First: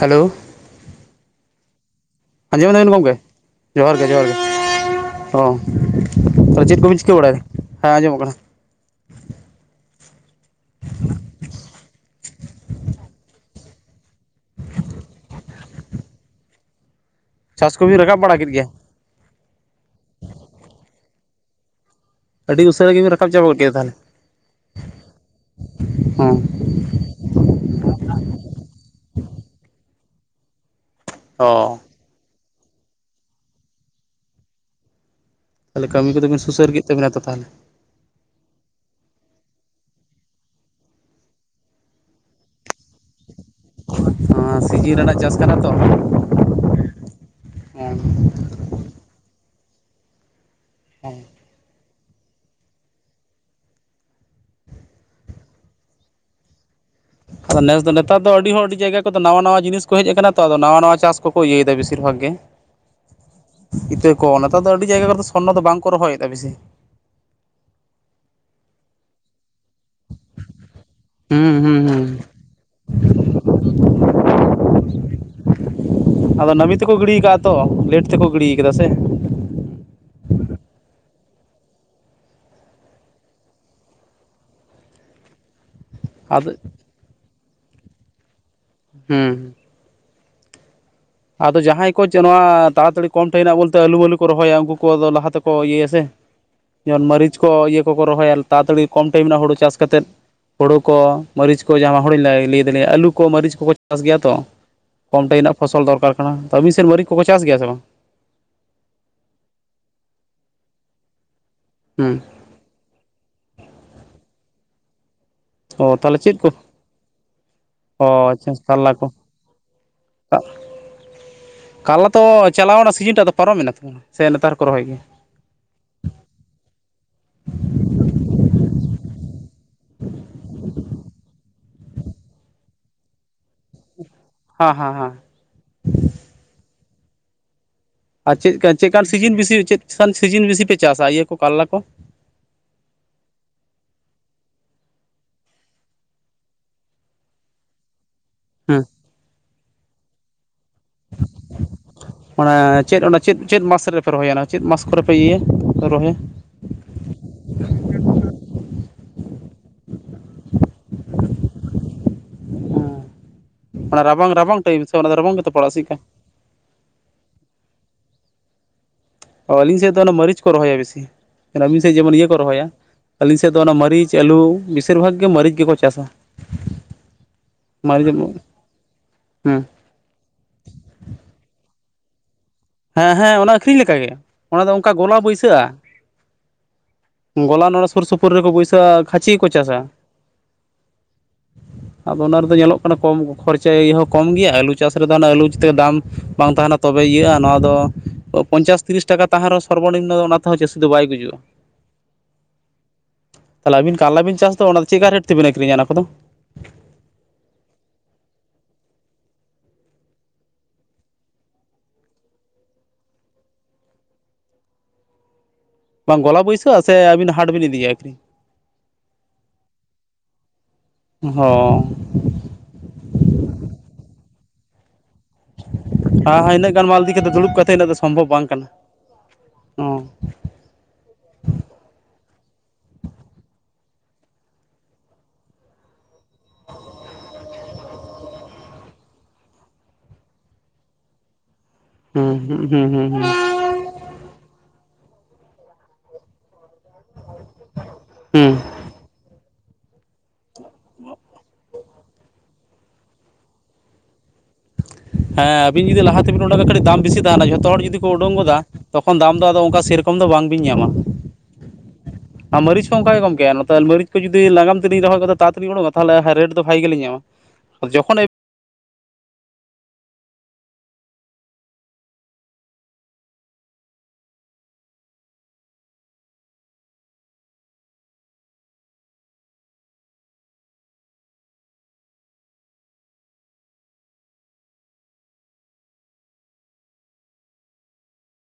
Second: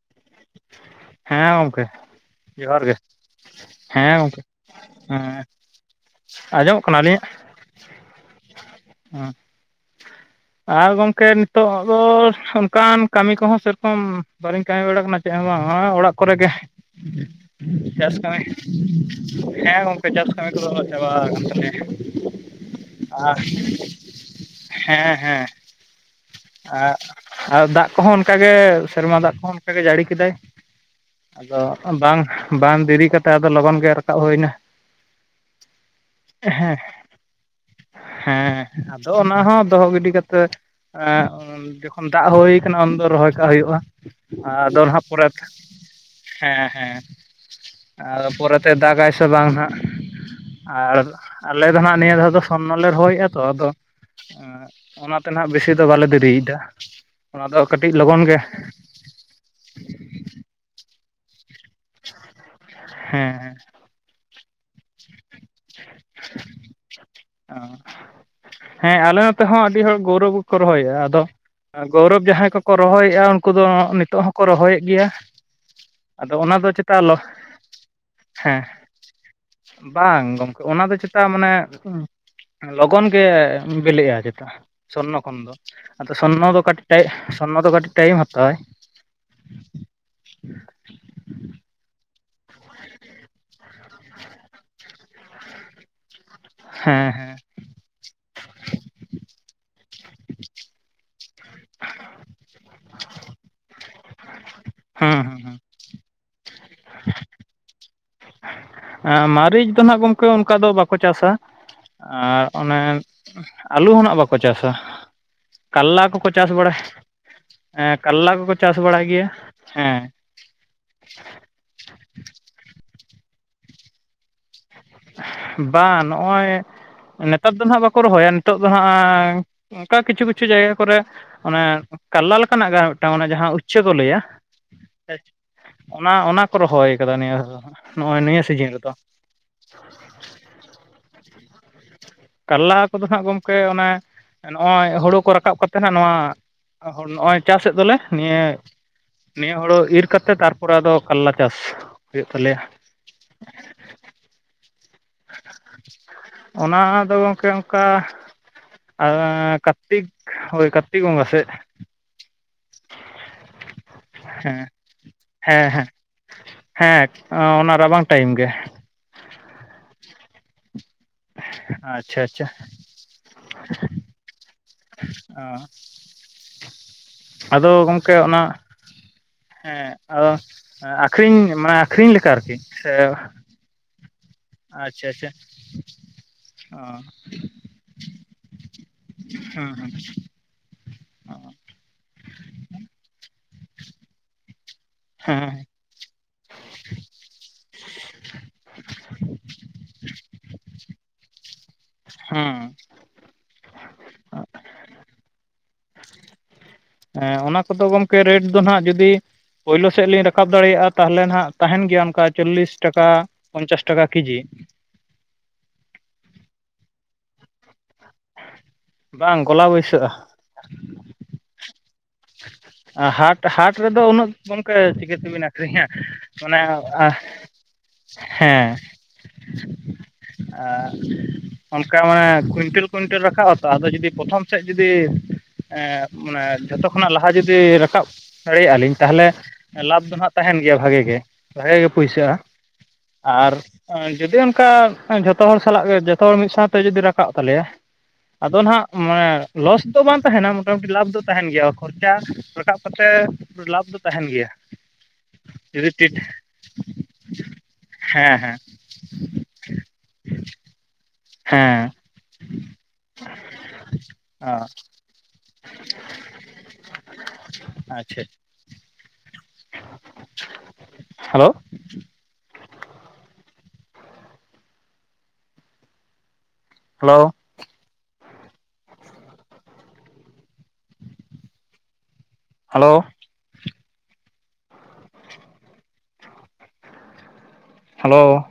Hello. ᱦᱮᱸ ᱜᱚᱢᱠᱮ ᱟᱸᱡᱚᱢ ᱡᱚᱦᱟᱨ ᱫᱟᱵᱤᱱ ᱜᱮ ᱜᱚᱝᱠᱮ? ᱡᱚᱦᱟᱸᱨ ᱜᱮ ᱦᱮᱸ ᱡᱚᱦᱟᱸᱨ ᱜᱚᱢᱠᱮ ᱜᱮ ᱦᱮᱸ ᱦᱚᱸ᱾ ᱟᱸᱡᱚᱢᱚᱜ ᱠᱟᱱᱟ ᱟᱞᱤᱧᱟᱜ? ᱦᱮᱸ ᱟᱸᱡᱚᱢᱚᱜ ᱠᱟᱱᱟ ᱟᱨ ᱜᱚᱝᱠᱮ ᱱᱤᱛᱚᱜ ᱫᱚ ᱚᱝᱠᱟᱱ ᱠᱟᱹᱢᱤ ᱠᱚᱦᱚᱸ ᱥᱮᱨᱠᱚᱢ ᱵᱟᱹᱞᱤᱧ ᱠᱟᱹᱢᱤ ᱵᱟᱲᱟᱜ ᱠᱟᱱᱟ ᱪᱮᱫ ᱦᱚᱸ ᱵᱟᱝ, ᱦᱚᱸᱜ-ᱚᱭ ᱚᱲᱟᱜ ᱠᱚᱨᱮ ᱜᱮ ᱠᱚᱵᱤᱱ ᱪᱟᱥ ᱨᱟᱠᱟᱵ ᱵᱟᱲᱟ ᱠᱟᱹᱢᱤ᱾ ᱠᱮᱫ ᱜᱮᱭᱟ ᱦᱮᱸ ᱜᱚᱝᱠᱮ ᱪᱟᱥ ᱠᱟᱹᱢᱤ ᱠᱚᱫᱚ ᱦᱟᱸᱜ ᱪᱟᱵᱟ ᱟᱠᱟᱱ ᱟᱹᱰᱤ ᱩᱥᱟᱹᱨᱟ ᱜᱮᱵᱤᱱ ᱛᱟᱞᱮᱭᱟ᱾ ᱨᱟᱠᱟᱵ ᱟᱷ ᱪᱟᱵᱟ ᱜᱚᱫ ᱠᱮᱫᱟ ᱛᱟᱦᱚᱞᱮ ᱦᱮᱸ ᱦᱮᱸ᱾ ᱦᱚᱸ ᱟᱨ, ᱟᱨ ᱫᱟᱜ ᱠᱚᱦᱚᱸ ᱚᱱᱠᱟᱜᱮ ᱥᱮᱨᱢᱟ ᱫᱟᱜ ᱠᱚᱦᱚᱸ ᱚᱱᱠᱟᱜᱮ ᱡᱟᱹᱲᱤ ᱠᱮᱫᱟᱭ᱾ ᱚ ᱟᱫᱚ ᱛᱟᱦᱚᱞᱮ ᱵᱟᱝ, ᱵᱟᱝ ᱫᱮᱨᱤ ᱠᱟᱛᱮ ᱟᱫᱚ ᱞᱚᱜᱚᱱ ᱜᱮ ᱨᱟᱠᱟᱵ ᱦᱳᱭᱮᱱᱟ᱾ ᱛᱟᱦᱚᱞᱮ ᱠᱟᱹᱢᱤ ᱠᱚᱫᱚ ᱵᱤᱱ ᱥᱩᱥᱟᱹᱨ ᱦᱮᱸ ᱠᱮᱫ ᱛᱟᱵᱤᱱᱟ ᱛᱚ ᱛᱟᱦᱚᱞᱮ? ᱦᱮᱸ ᱟᱫᱚ ᱚᱱᱟ ᱦᱚᱸ ᱫᱚᱦᱚ ᱜᱤᱰᱤ ᱠᱟᱛᱮ ᱮᱸ ᱡᱚᱠᱷᱚᱱ ᱫᱟᱜ ᱦᱳᱭ ᱠᱟᱱᱟ ᱩᱱ ᱫᱚ ᱨᱚᱦᱚᱭ ᱠᱟᱜ ᱦᱳᱭᱳᱜᱼᱟ, ᱛᱟᱦᱚᱞᱮ ᱟᱫᱚ ᱥᱤᱡᱤᱱ ᱱᱟᱦᱟᱜ ᱨᱮᱱᱟᱜ ᱪᱟᱥ ᱯᱚᱨᱮᱛᱮ, ᱠᱟᱱᱟ ᱛᱚ ᱦᱮᱸ ᱦᱮᱸ ᱦᱮᱸ, ᱟᱫᱚ ᱯᱚᱨᱮᱛᱮ ᱫᱟᱜᱟ ᱥᱮ ᱵᱟᱝ ᱦᱟᱸᱜ᱾ ᱟᱨ ᱦᱮᱸ ᱟᱞᱮ ᱫᱚ ᱱᱟᱦᱟᱜ ᱱᱤᱭᱟᱹ ᱫᱷᱟᱣ ᱫᱚ ᱥᱚᱨᱱᱚ ᱞᱮ ᱨᱚᱦᱚᱭᱮᱜᱼᱟ ᱛᱚ ᱟᱫᱚ ᱚᱱᱟᱛᱮ ᱱᱟᱦᱟᱜ ᱵᱮᱥᱤ ᱫᱚ ᱵᱟᱞᱮ ᱫᱮᱨᱤᱭᱮᱫᱟ᱾ ᱚᱱᱟ ᱟᱫᱚ ᱱᱮᱥ ᱫᱚ ᱠᱟᱹᱴᱤᱡ ᱱᱮᱛᱟᱨ ᱞᱚᱜᱚᱱ ᱫᱚ ᱜᱮ ᱟᱹᱰᱤ ᱦᱚᱲ ᱟᱹᱰᱤ ᱡᱟᱭᱜᱟ ᱠᱚᱫᱚ ᱱᱟᱣᱟ ᱱᱟᱣᱟ ᱡᱤᱱᱤᱥ ᱠᱚ ᱦᱮᱡ ᱟᱠᱟᱱᱟ ᱛᱚ, ᱟᱫᱚ ᱱᱟᱣᱟ ᱱᱟᱣᱟ ᱪᱟᱹᱥ ᱠᱚᱠᱚ ᱤᱭᱟᱹᱭᱮᱫᱟ ᱵᱮᱥᱤ ᱥᱤᱨ ᱵᱷᱟᱜᱽ ᱜᱮ, ᱦᱮᱸ ᱤᱛᱟᱹ ᱠᱚ ᱱᱮᱛᱟᱨ ᱫᱚ ᱟᱹᱰᱤ ᱡᱟᱭᱜᱟ ᱠᱚᱨᱫᱚ ᱥᱚᱨᱱᱚ ᱫᱚ ᱵᱟᱝ ᱠᱚ ᱨᱚᱦᱚᱭᱮᱫᱼᱟ ᱵᱮᱥᱤ᱾ ᱚ, ᱦᱮᱸ ᱟᱞᱮ ᱱᱚᱛᱮ ᱦᱚᱸ ᱟᱹᱰᱤ ᱦᱚᱲ ᱜᱚᱨᱚᱵᱽ ᱠᱚᱠᱚ ᱨᱚᱦᱚᱭᱮᱜ-ᱟ, ᱟ ᱫᱚ, ᱦᱩᱸ ᱦᱩᱸ ᱮᱸ ᱜᱳᱨᱚᱵᱽ ᱦᱩᱸ ᱡᱟᱦᱟᱸᱭ ᱠᱚᱠᱚ ᱨᱚᱦᱚᱭᱮᱜᱼᱟ ᱩᱱᱠᱩ ᱫᱚ ᱱᱤᱛᱚᱜ ᱦᱚᱸᱠᱚ ᱨᱚᱦᱚᱭᱮᱫ ᱜᱮᱭᱟ᱾ ᱟᱫᱚ ᱚᱱᱟ ᱫᱚ ᱱᱟᱹᱵᱤ ᱛᱮᱠᱚ ᱪᱮᱛᱟ ᱜᱤᱲᱤ ᱞᱚ ᱠᱟᱜᱼᱟ ᱛᱚ, ᱞᱮᱹᱴ ᱛᱮᱠᱚ ᱜᱤᱲᱤ ᱦᱮᱸ ᱠᱟᱫᱟ ᱥᱮ᱾ ᱵᱟᱝ ᱜᱚᱝᱠᱮ ᱚᱱᱟ ᱫᱚ ᱪᱮᱛᱟ ᱢᱟᱱᱮ ᱞᱚᱜᱚᱱ ᱜᱮ ᱵᱮᱞᱮᱜᱼᱟ ᱪᱮᱛᱟᱹ ᱥᱚᱨᱱᱚ ᱠᱷᱚᱱ ᱫᱚ ᱟᱫᱚ ᱥᱚᱨᱱᱚ ᱫᱚ ᱠᱟᱹᱴᱤᱡ ᱴᱟᱭ ᱥᱚᱨᱱᱚ ᱫᱚ ᱠᱟᱹᱴᱤᱡ ᱴᱟᱭᱤᱢ ᱦᱟᱛᱟᱣᱟᱭ᱾ ᱦᱩᱸ᱾ ᱟᱫᱚ ᱡᱟᱦᱟᱸᱭ ᱠᱚ ᱪᱮᱜ ᱱᱚᱣᱟ ᱛᱟᱲᱟ ᱛᱟᱲᱤ ᱠᱚᱢ ᱴᱟᱭᱤᱱᱟᱜ ᱵᱚᱞᱛᱮ ᱟᱹᱞᱩ ᱢᱟᱹᱞᱩ ᱠᱚ ᱨᱚᱦᱚᱭᱟ ᱩᱝᱠᱩ ᱠᱚ ᱟᱫᱚ ᱞᱟᱦᱟ ᱛᱮᱠᱚ ᱤᱭᱟᱹᱭᱟ ᱥᱮ, ᱡᱮᱢᱚᱱ ᱦᱮᱸ ᱦᱮᱸ ᱢᱟᱹᱨᱤᱪ ᱠᱚ ᱤᱭᱟᱹ ᱠᱚᱠᱚ ᱨᱚᱦᱚᱭᱟ ᱛᱟᱲᱟᱼᱛᱟᱲᱤ ᱠᱚᱢ ᱴᱟᱭᱤᱢ ᱨᱮᱱᱟᱜ ᱦᱩᱲᱩ ᱪᱟᱥ ᱠᱟᱛᱮᱫ ᱦᱳᱲᱳ ᱠᱚ, ᱢᱟᱹᱨᱤᱪ ᱠᱚ, ᱡᱟᱦᱟᱸ [unintelligible] ᱞᱟᱹᱭ ᱫᱟᱲᱮᱭᱟᱜᱼᱟ ᱟᱹᱞᱩ ᱠᱚ, ᱢᱟᱹᱨᱤᱪ ᱠᱚᱠᱚ ᱪᱟᱥ ᱜᱮᱭᱟ ᱛᱚ᱾ ᱠᱚᱢ ᱦᱮᱸ ᱴᱟᱭᱤᱢ ᱦᱮᱸ ᱨᱮᱱᱟᱜ ᱯᱷᱚᱥᱚᱞ ᱫᱚᱨᱠᱟᱨ ᱠᱟᱱᱟ, ᱛᱚ ᱟᱹᱵᱤᱱ ᱥᱮᱱ ᱢᱟᱹᱨᱤᱪ ᱠᱚᱠᱚ ᱪᱟᱹᱥ ᱜᱮᱭᱟ ᱥᱮ ᱵᱟᱝ? ᱮᱸᱻ ᱢᱟᱹᱨᱤᱪ ᱫᱚ ᱱᱟᱦᱟᱜ ᱜᱚᱝᱠᱮ ᱚᱱᱠᱟ ᱫᱚ ᱵᱟᱠᱚ ᱪᱟᱥᱟ᱾ ᱦᱮᱸ ᱟᱨ ᱚᱱᱮ, ᱟᱹᱞᱩ ᱦᱚᱸ ᱱᱟᱦᱟᱜ ᱵᱟᱠᱚ ᱪᱟᱥᱟ᱾ ᱚ ᱠᱟᱞᱞᱟ ᱛᱟᱦᱚᱞᱮ ᱠᱚᱠᱚ ᱪᱮᱫ ᱠᱚ ᱪᱟᱥ ᱵᱟᱲᱟᱭ, ᱦᱮᱸ ᱚ ᱠᱟᱞᱞᱟ ᱠᱚᱠᱚ ᱪᱟᱥ ᱵᱟᱲᱟᱭ ᱜᱮᱭᱟ ᱦᱮᱸ᱾ ᱠᱟᱞᱞᱟ ᱛᱚ ᱪᱟᱞᱟᱣ ᱮᱱᱟ ᱥᱤᱡᱤᱱ ᱴᱟᱜ ᱫᱚ ᱯᱟᱨᱚᱢᱮᱱᱟ, ᱥᱮ ᱱᱮᱛᱟᱨ ᱦᱚᱸᱠᱚ ᱨᱚᱦᱚᱭ ᱜᱮᱭᱟ? ᱵᱟᱝ ᱱᱚᱜᱼᱚᱭ, ᱱᱮᱛᱟᱨ ᱫᱚ ᱱᱟᱦᱟᱜ ᱵᱟᱠᱚ ᱨᱚᱦᱚᱭᱟ ᱱᱤᱛᱚᱜ ᱫᱚ ᱦᱟᱸᱜᱻ ᱚᱝᱠᱟ ᱠᱤᱪᱷᱩ ᱠᱤᱪᱷᱩ ᱡᱟᱭᱜᱟ ᱠᱚᱨᱮ, ᱚᱱᱮ ᱠᱟᱞᱞᱟ ᱞᱮᱠᱟᱱᱟᱜ ᱜᱮ ᱟᱨ ᱢᱤᱫᱴᱟᱝ ᱚᱱᱮ ᱡᱟᱦᱟᱸ ᱩᱪᱪᱷᱟᱹ ᱠᱚ ᱞᱟᱹᱭᱟ, ᱦᱮᱸ ᱦᱮᱸ ᱦᱮᱸ [inaudible] ᱚᱱᱟ ᱚᱱᱟ ᱠᱚ ᱨᱚᱦᱚᱭ ᱠᱟᱫᱟ ᱱᱤᱭᱟᱹ ᱫᱷᱟᱣ ᱱᱚᱜᱼᱚᱭ ᱟᱨ ᱱᱤᱭᱟᱹ ᱪᱮᱫ ᱥᱤᱡᱤᱱ ᱨᱮᱫᱚ᱾ ᱪᱮᱫᱠᱟᱱ ᱥᱤᱡᱤᱱ ᱵᱮᱥᱤ ᱪᱮᱫ ᱥᱟᱱ ᱥᱤᱡᱤᱱ ᱵᱮᱥᱤ ᱯᱮ ᱪᱟᱥᱟ ᱤᱭᱟᱹ ᱠᱚ ᱠᱟᱨᱞᱟ ᱠᱚ? ᱠᱟᱨᱞᱟ ᱠᱚᱫᱚ ᱱᱟᱦᱟᱜ ᱜᱚᱝᱠᱮ ᱚᱱᱮ ᱱᱚᱜᱼᱚᱭ ᱦᱩᱲᱩ ᱠᱚ ᱨᱟᱠᱟᱵ ᱠᱟᱛᱮᱜ ᱱᱟᱦᱟᱜ ᱱᱚᱣᱟ, ᱱᱚᱜᱼᱚᱭ ᱪᱟᱥᱮᱫ ᱫᱚᱞᱮ ᱱᱤᱭᱟᱹ ᱦᱮᱸ ᱱᱤᱭᱟᱹ ᱦᱩᱲᱩ ᱤᱨ ᱠᱟᱛᱮ ᱛᱟᱨᱯᱚᱨᱮ ᱟᱫᱚ ᱠᱟᱞᱞᱟ ᱪᱟᱥ ᱦᱩᱭᱩᱜ ᱛᱟᱞᱮᱭᱟ᱾ ᱚᱱᱟ ᱪᱮᱫ ᱚᱱᱟ ᱪᱮᱫ, ᱪᱮᱫ ᱢᱟᱥ ᱨᱮᱯᱮ ᱨᱚᱦᱚᱭ-ᱟ ᱚᱱᱟ ᱪᱮᱫ ᱢᱟᱥ ᱠᱚᱨᱮ ᱯᱮ ᱤᱭᱟᱹ ᱨᱚᱦᱚᱭ-ᱟ? ᱚᱱᱟ ᱫᱚ ᱜᱚᱝᱠᱮ ᱚᱝᱠᱟ ᱟᱸᱻ ᱠᱟᱛᱤᱠ ᱳᱭ ᱠᱟᱛᱤᱠ ᱵᱚᱸᱜᱟ ᱥᱮᱜ ᱾ [inaudible] ᱚᱱᱟ ᱨᱟᱵᱟᱝ, ᱨᱟᱵᱟᱝ ᱦᱮᱸ ᱴᱟᱭᱤᱢ ᱥᱮ ᱚᱱᱟ ᱫᱚ ᱨᱟᱵᱟᱝ ᱜᱮᱛᱚ ᱦᱮᱸ ᱯᱟᱲᱟᱜ ᱥᱤᱜ ᱦᱮᱸ ᱠᱟ ᱦᱮᱸ ᱚᱱᱟ ᱨᱟᱵᱟᱝ ᱴᱟᱭᱤᱢ ᱜᱮ᱾ ᱚ ᱟᱹᱞᱤᱧ ᱥᱮᱫ ᱫᱚ ᱚᱱᱟ ᱢᱟᱹᱨᱤᱪ ᱠᱚ ᱨᱚᱦᱚᱭ-ᱟ᱾ ᱟᱹᱵᱤᱱ ᱥᱮᱫ ᱡᱮᱢᱚᱱ ᱟᱪᱪᱷᱟ ᱤᱭᱟᱹ ᱠᱚ ᱟᱪᱪᱷᱟ ᱨᱚᱦᱚᱭ-ᱟ᱾ ᱟᱹᱞᱤᱧ ᱥᱮᱫ ᱫᱚ ᱚᱱᱟ ᱢᱟᱹᱨᱤᱪ, ᱟᱹᱞᱩ ᱵᱮᱥᱤᱨ ᱵᱷᱟᱜᱽ ᱜᱮ ᱢᱟᱹᱨᱤᱪ ᱜᱮᱠᱚ ᱪᱟᱥ-ᱟ ᱾ ᱟᱫᱚ ᱜᱚᱝᱠᱮ ᱚᱱᱟ ᱦᱮᱸ᱾ ᱚᱸᱻ ᱟᱹᱠᱷᱨᱤᱧ ᱢᱟᱱᱮ ᱟᱹᱠᱷᱨᱤᱧ ᱞᱮᱠᱟ ᱟᱨᱠᱤ᱾ ᱥᱮ ᱦᱮᱸ, ᱦᱮᱸ ᱚᱱᱟ ᱟᱹᱠᱷᱟᱨᱤᱧ ᱞᱮᱠᱟᱜ ᱜᱮ ᱚᱱᱟ ᱫᱚ ᱚᱱᱠᱟ ᱜᱚᱞᱟ ᱵᱟᱹᱭᱥᱟᱹᱜ-ᱟ᱾ ᱚ ᱜᱚᱞᱟ ᱱᱚᱰᱮ ᱥᱩᱨ ᱥᱩᱯᱩᱨ ᱨᱮᱠᱚ ᱵᱟᱹᱭᱥᱟᱹᱜ-ᱟ ᱠᱷᱟᱹᱪᱤ ᱠᱚ ᱦᱮᱸ ᱪᱟᱥ-ᱟ᱾ ᱟᱫᱚ ᱚᱱᱟ ᱨᱮᱫᱚ ᱧᱮᱞᱚᱜ ᱠᱟᱱᱟ ᱠᱚᱢ ᱠᱷᱚᱨᱪᱟᱭᱤ ᱦᱚᱸ ᱠᱚᱢ ᱜᱮᱭᱟ ᱟᱹᱞᱩ ᱪᱟᱥ ᱨᱮᱫᱚ ᱚᱱᱟᱜ ᱟᱹᱞᱩ ᱦᱮᱸ ᱤᱛᱟᱹ ᱫᱟᱢ ᱵᱟᱝ ᱛᱟᱦᱮᱱᱟ ᱛᱚᱵᱮ ᱤᱭᱟᱹᱜ-ᱟ᱾ ᱱᱚᱣᱟ ᱫᱚ ᱯᱚᱧᱪᱟᱥ ᱛᱤᱨᱤᱥ ᱴᱟᱠᱟ ᱛᱟᱦᱮᱸ ᱨᱮᱦᱚᱸ ᱥᱚᱨᱵᱚᱱᱤᱢᱱᱚ ᱚᱱᱟ ᱛᱮᱦᱚᱸ ᱪᱟᱹᱥᱤ ᱫᱚ ᱵᱟᱭ ᱜᱩᱡᱩᱜ-ᱟ᱾ ᱦᱩᱸ᱾ ᱛᱟᱞᱦᱮ ᱟᱵᱤᱱ ᱠᱟᱨᱞᱟᱵᱤᱱ ᱪᱟᱥ ᱫᱚ ᱚᱱᱟ ᱪᱤᱫᱠᱟᱹ ᱨᱮᱴ ᱛᱮᱵᱮᱱ ᱟᱹᱠᱷᱨᱤᱧᱟ ᱚᱱᱟ ᱠᱚᱫᱚ? ᱦᱮᱸ ᱚᱱᱟ ᱠᱚᱫᱚ ᱜᱚᱝᱠᱮ ᱨᱮᱴ ᱫᱚ ᱦᱟᱸᱜ ᱡᱩᱫᱤ ᱯᱳᱭᱞᱳ ᱥᱮᱫ ᱞᱤᱧ ᱨᱟᱠᱟᱵ ᱫᱟᱲᱮᱜ-ᱟ ᱛᱟᱞᱦᱮ ᱱᱟᱸᱜ ᱛᱟᱦᱮᱱ ᱜᱮᱭᱟ ᱚᱱᱠᱟ ᱪᱚᱞᱞᱤᱥ ᱴᱟᱠᱟ᱾ ᱯᱚᱧᱪᱟᱥ ᱴᱟᱠᱟ ᱠᱮᱡᱤ᱾ ᱵᱟᱝ ᱜᱚᱞᱟ ᱵᱟᱹᱭᱥᱟᱹᱜ-ᱟ ᱥᱮ ᱟᱹᱵᱤᱱ ᱦᱟᱴ ᱵᱤᱱ ᱤᱫᱤᱭᱟ ᱟᱹᱠᱷᱨᱤᱧ? ᱵᱟᱝ ᱜᱚᱞᱟ ᱵᱟᱹᱭᱥᱟᱹᱜ-ᱟ᱾ ᱦᱚᱸ᱾ ᱟᱨ ᱦᱟᱴ, ᱦᱟᱴ ᱨᱮᱫᱚ ᱩᱱᱟᱹᱜ ᱜᱚᱝᱠᱮ ᱪᱤᱠᱟᱹ ᱛᱮᱵᱤᱱ ᱟᱹᱠᱷᱨᱤᱧᱟ ᱦᱮᱸ ᱦᱮᱸ ᱢᱟᱱᱮ ᱤᱱᱟᱹᱜ ᱜᱟᱱ ᱢᱟᱞ ᱤᱫᱤ ᱠᱟᱛᱮ ᱫᱩᱲᱩᱵ ᱠᱟᱛᱮ ᱦᱮᱸ᱾ ᱚ ᱟᱨ ᱚᱱᱠᱟ ᱢᱟᱱᱮ ᱠᱩᱭᱱᱴᱮᱞ, ᱠᱩᱭᱤᱱᱴᱮᱞ ᱨᱟᱠᱟᱵᱟ ᱛᱚ ᱟᱫᱚ ᱡᱩᱫᱤ ᱯᱨᱚᱛᱷᱚᱢ ᱥᱮᱫ ᱡᱩᱫᱤ ᱮᱸᱻᱢᱟᱱᱮ ᱡᱷᱚᱛᱚ ᱠᱷᱚᱱᱟᱜ ᱞᱟᱦᱟ ᱡᱩᱫᱤ ᱨᱟᱠᱟᱵ ᱫᱟᱲᱮᱭᱟᱜ-ᱟ ᱞᱤᱧ ᱛᱟᱞᱦᱮ ᱞᱟᱵᱷᱽ ᱫᱚ ᱦᱟᱸᱜ ᱛᱟᱦᱮᱱ ᱜᱮᱭᱟ ᱵᱷᱟᱜᱮ ᱜᱮ ᱵᱷᱟᱜᱮ ᱜᱮ ᱦᱩᱸ ᱯᱩᱭᱥᱟᱹᱜ-ᱟ ᱦᱩᱸ ᱦᱩᱸ ᱦᱩᱸ ᱦᱩᱸ ᱟᱨ ᱡᱩᱫᱤ ᱚᱱᱠᱟ ᱡᱷᱚᱛᱚ ᱦᱚᱲ ᱥᱟᱞᱟᱜ ᱜᱮ ᱡᱚᱛᱚ ᱦᱚᱲ ᱢᱤᱫ ᱥᱟᱣ ᱛᱚ ᱡᱩᱫᱤ ᱨᱟᱠᱟᱵ ᱛᱟᱞᱮᱭᱟ᱾ ᱦᱩᱸ ᱟᱫᱚ ᱱᱟᱜ ᱢᱟᱱᱮ ᱞᱚᱥ ᱫᱚ ᱵᱟᱝ ᱛᱟᱦᱮᱸᱱᱟ᱾ ᱢᱚᱴᱟ ᱢᱩᱴᱤ ᱞᱟᱵᱷᱽ ᱫᱚ ᱛᱟᱦᱮᱱ ᱜᱮᱭᱟ ᱠᱷᱚᱨᱪᱟ ᱨᱟᱠᱟᱵ ᱠᱟᱛᱮ ᱞᱟᱵᱷᱽ ᱫᱚ ᱛᱟᱦᱮᱱ ᱜᱮᱭᱟ᱾ ᱦᱮᱸ ᱟᱹᱵᱤᱱ ᱡᱩᱫᱤ ᱞᱟᱦᱟ ᱛᱮ ᱵᱤᱱ ᱳᱰᱳᱠᱟ ᱠᱟᱹᱴᱤᱡ ᱫᱟᱢ ᱵᱮᱥᱤ ᱛᱟᱦᱮᱱᱟ᱾ ᱡᱷᱚᱛᱚ ᱦᱚᱲ ᱡᱩᱫᱤ ᱠᱚ ᱳᱰᱳᱠ ᱦᱮᱸ ᱦᱮᱸ ᱜᱚᱫᱟ ᱛᱚᱠᱷᱚᱱ ᱫᱟᱢ ᱫᱚ ᱟᱫᱚ ᱚᱱᱠᱟ ᱥᱮ ᱨᱚᱠᱚᱢ ᱫᱚ ᱵᱟᱝ ᱵᱤᱱ ᱧᱟᱢᱟ᱾ ᱦᱮᱸ᱾ ᱟᱨ ᱢᱟᱹᱨᱤᱪ ᱠᱚᱦᱚᱸ ᱚᱱᱠᱟ ᱜᱮ ᱜᱚᱝᱠᱮ ᱱᱚᱛᱮ ᱢᱟᱹᱨᱤᱪ ᱡᱩᱫᱤ ᱚ ᱞᱟᱸᱜᱟᱢ ᱛᱮᱞᱤᱧ ᱨᱚᱦᱚᱭ ᱜᱚᱫᱟ ᱛᱟᱲᱟ ᱛᱟᱲᱤ ᱳᱰᱳᱝ-ᱟ ᱛᱟᱞᱦᱮ ᱨᱮᱴ ᱫᱚ ᱵᱷᱟᱜᱮ ᱜᱮᱞᱤᱧ ᱧᱟᱢᱟ᱾ ᱡᱚᱠᱷᱚᱱ ᱟᱪᱪᱷᱟ ᱦᱮᱞᱳ ᱦᱮᱞᱳ ᱦᱮᱞᱳ ᱦᱮᱞᱳ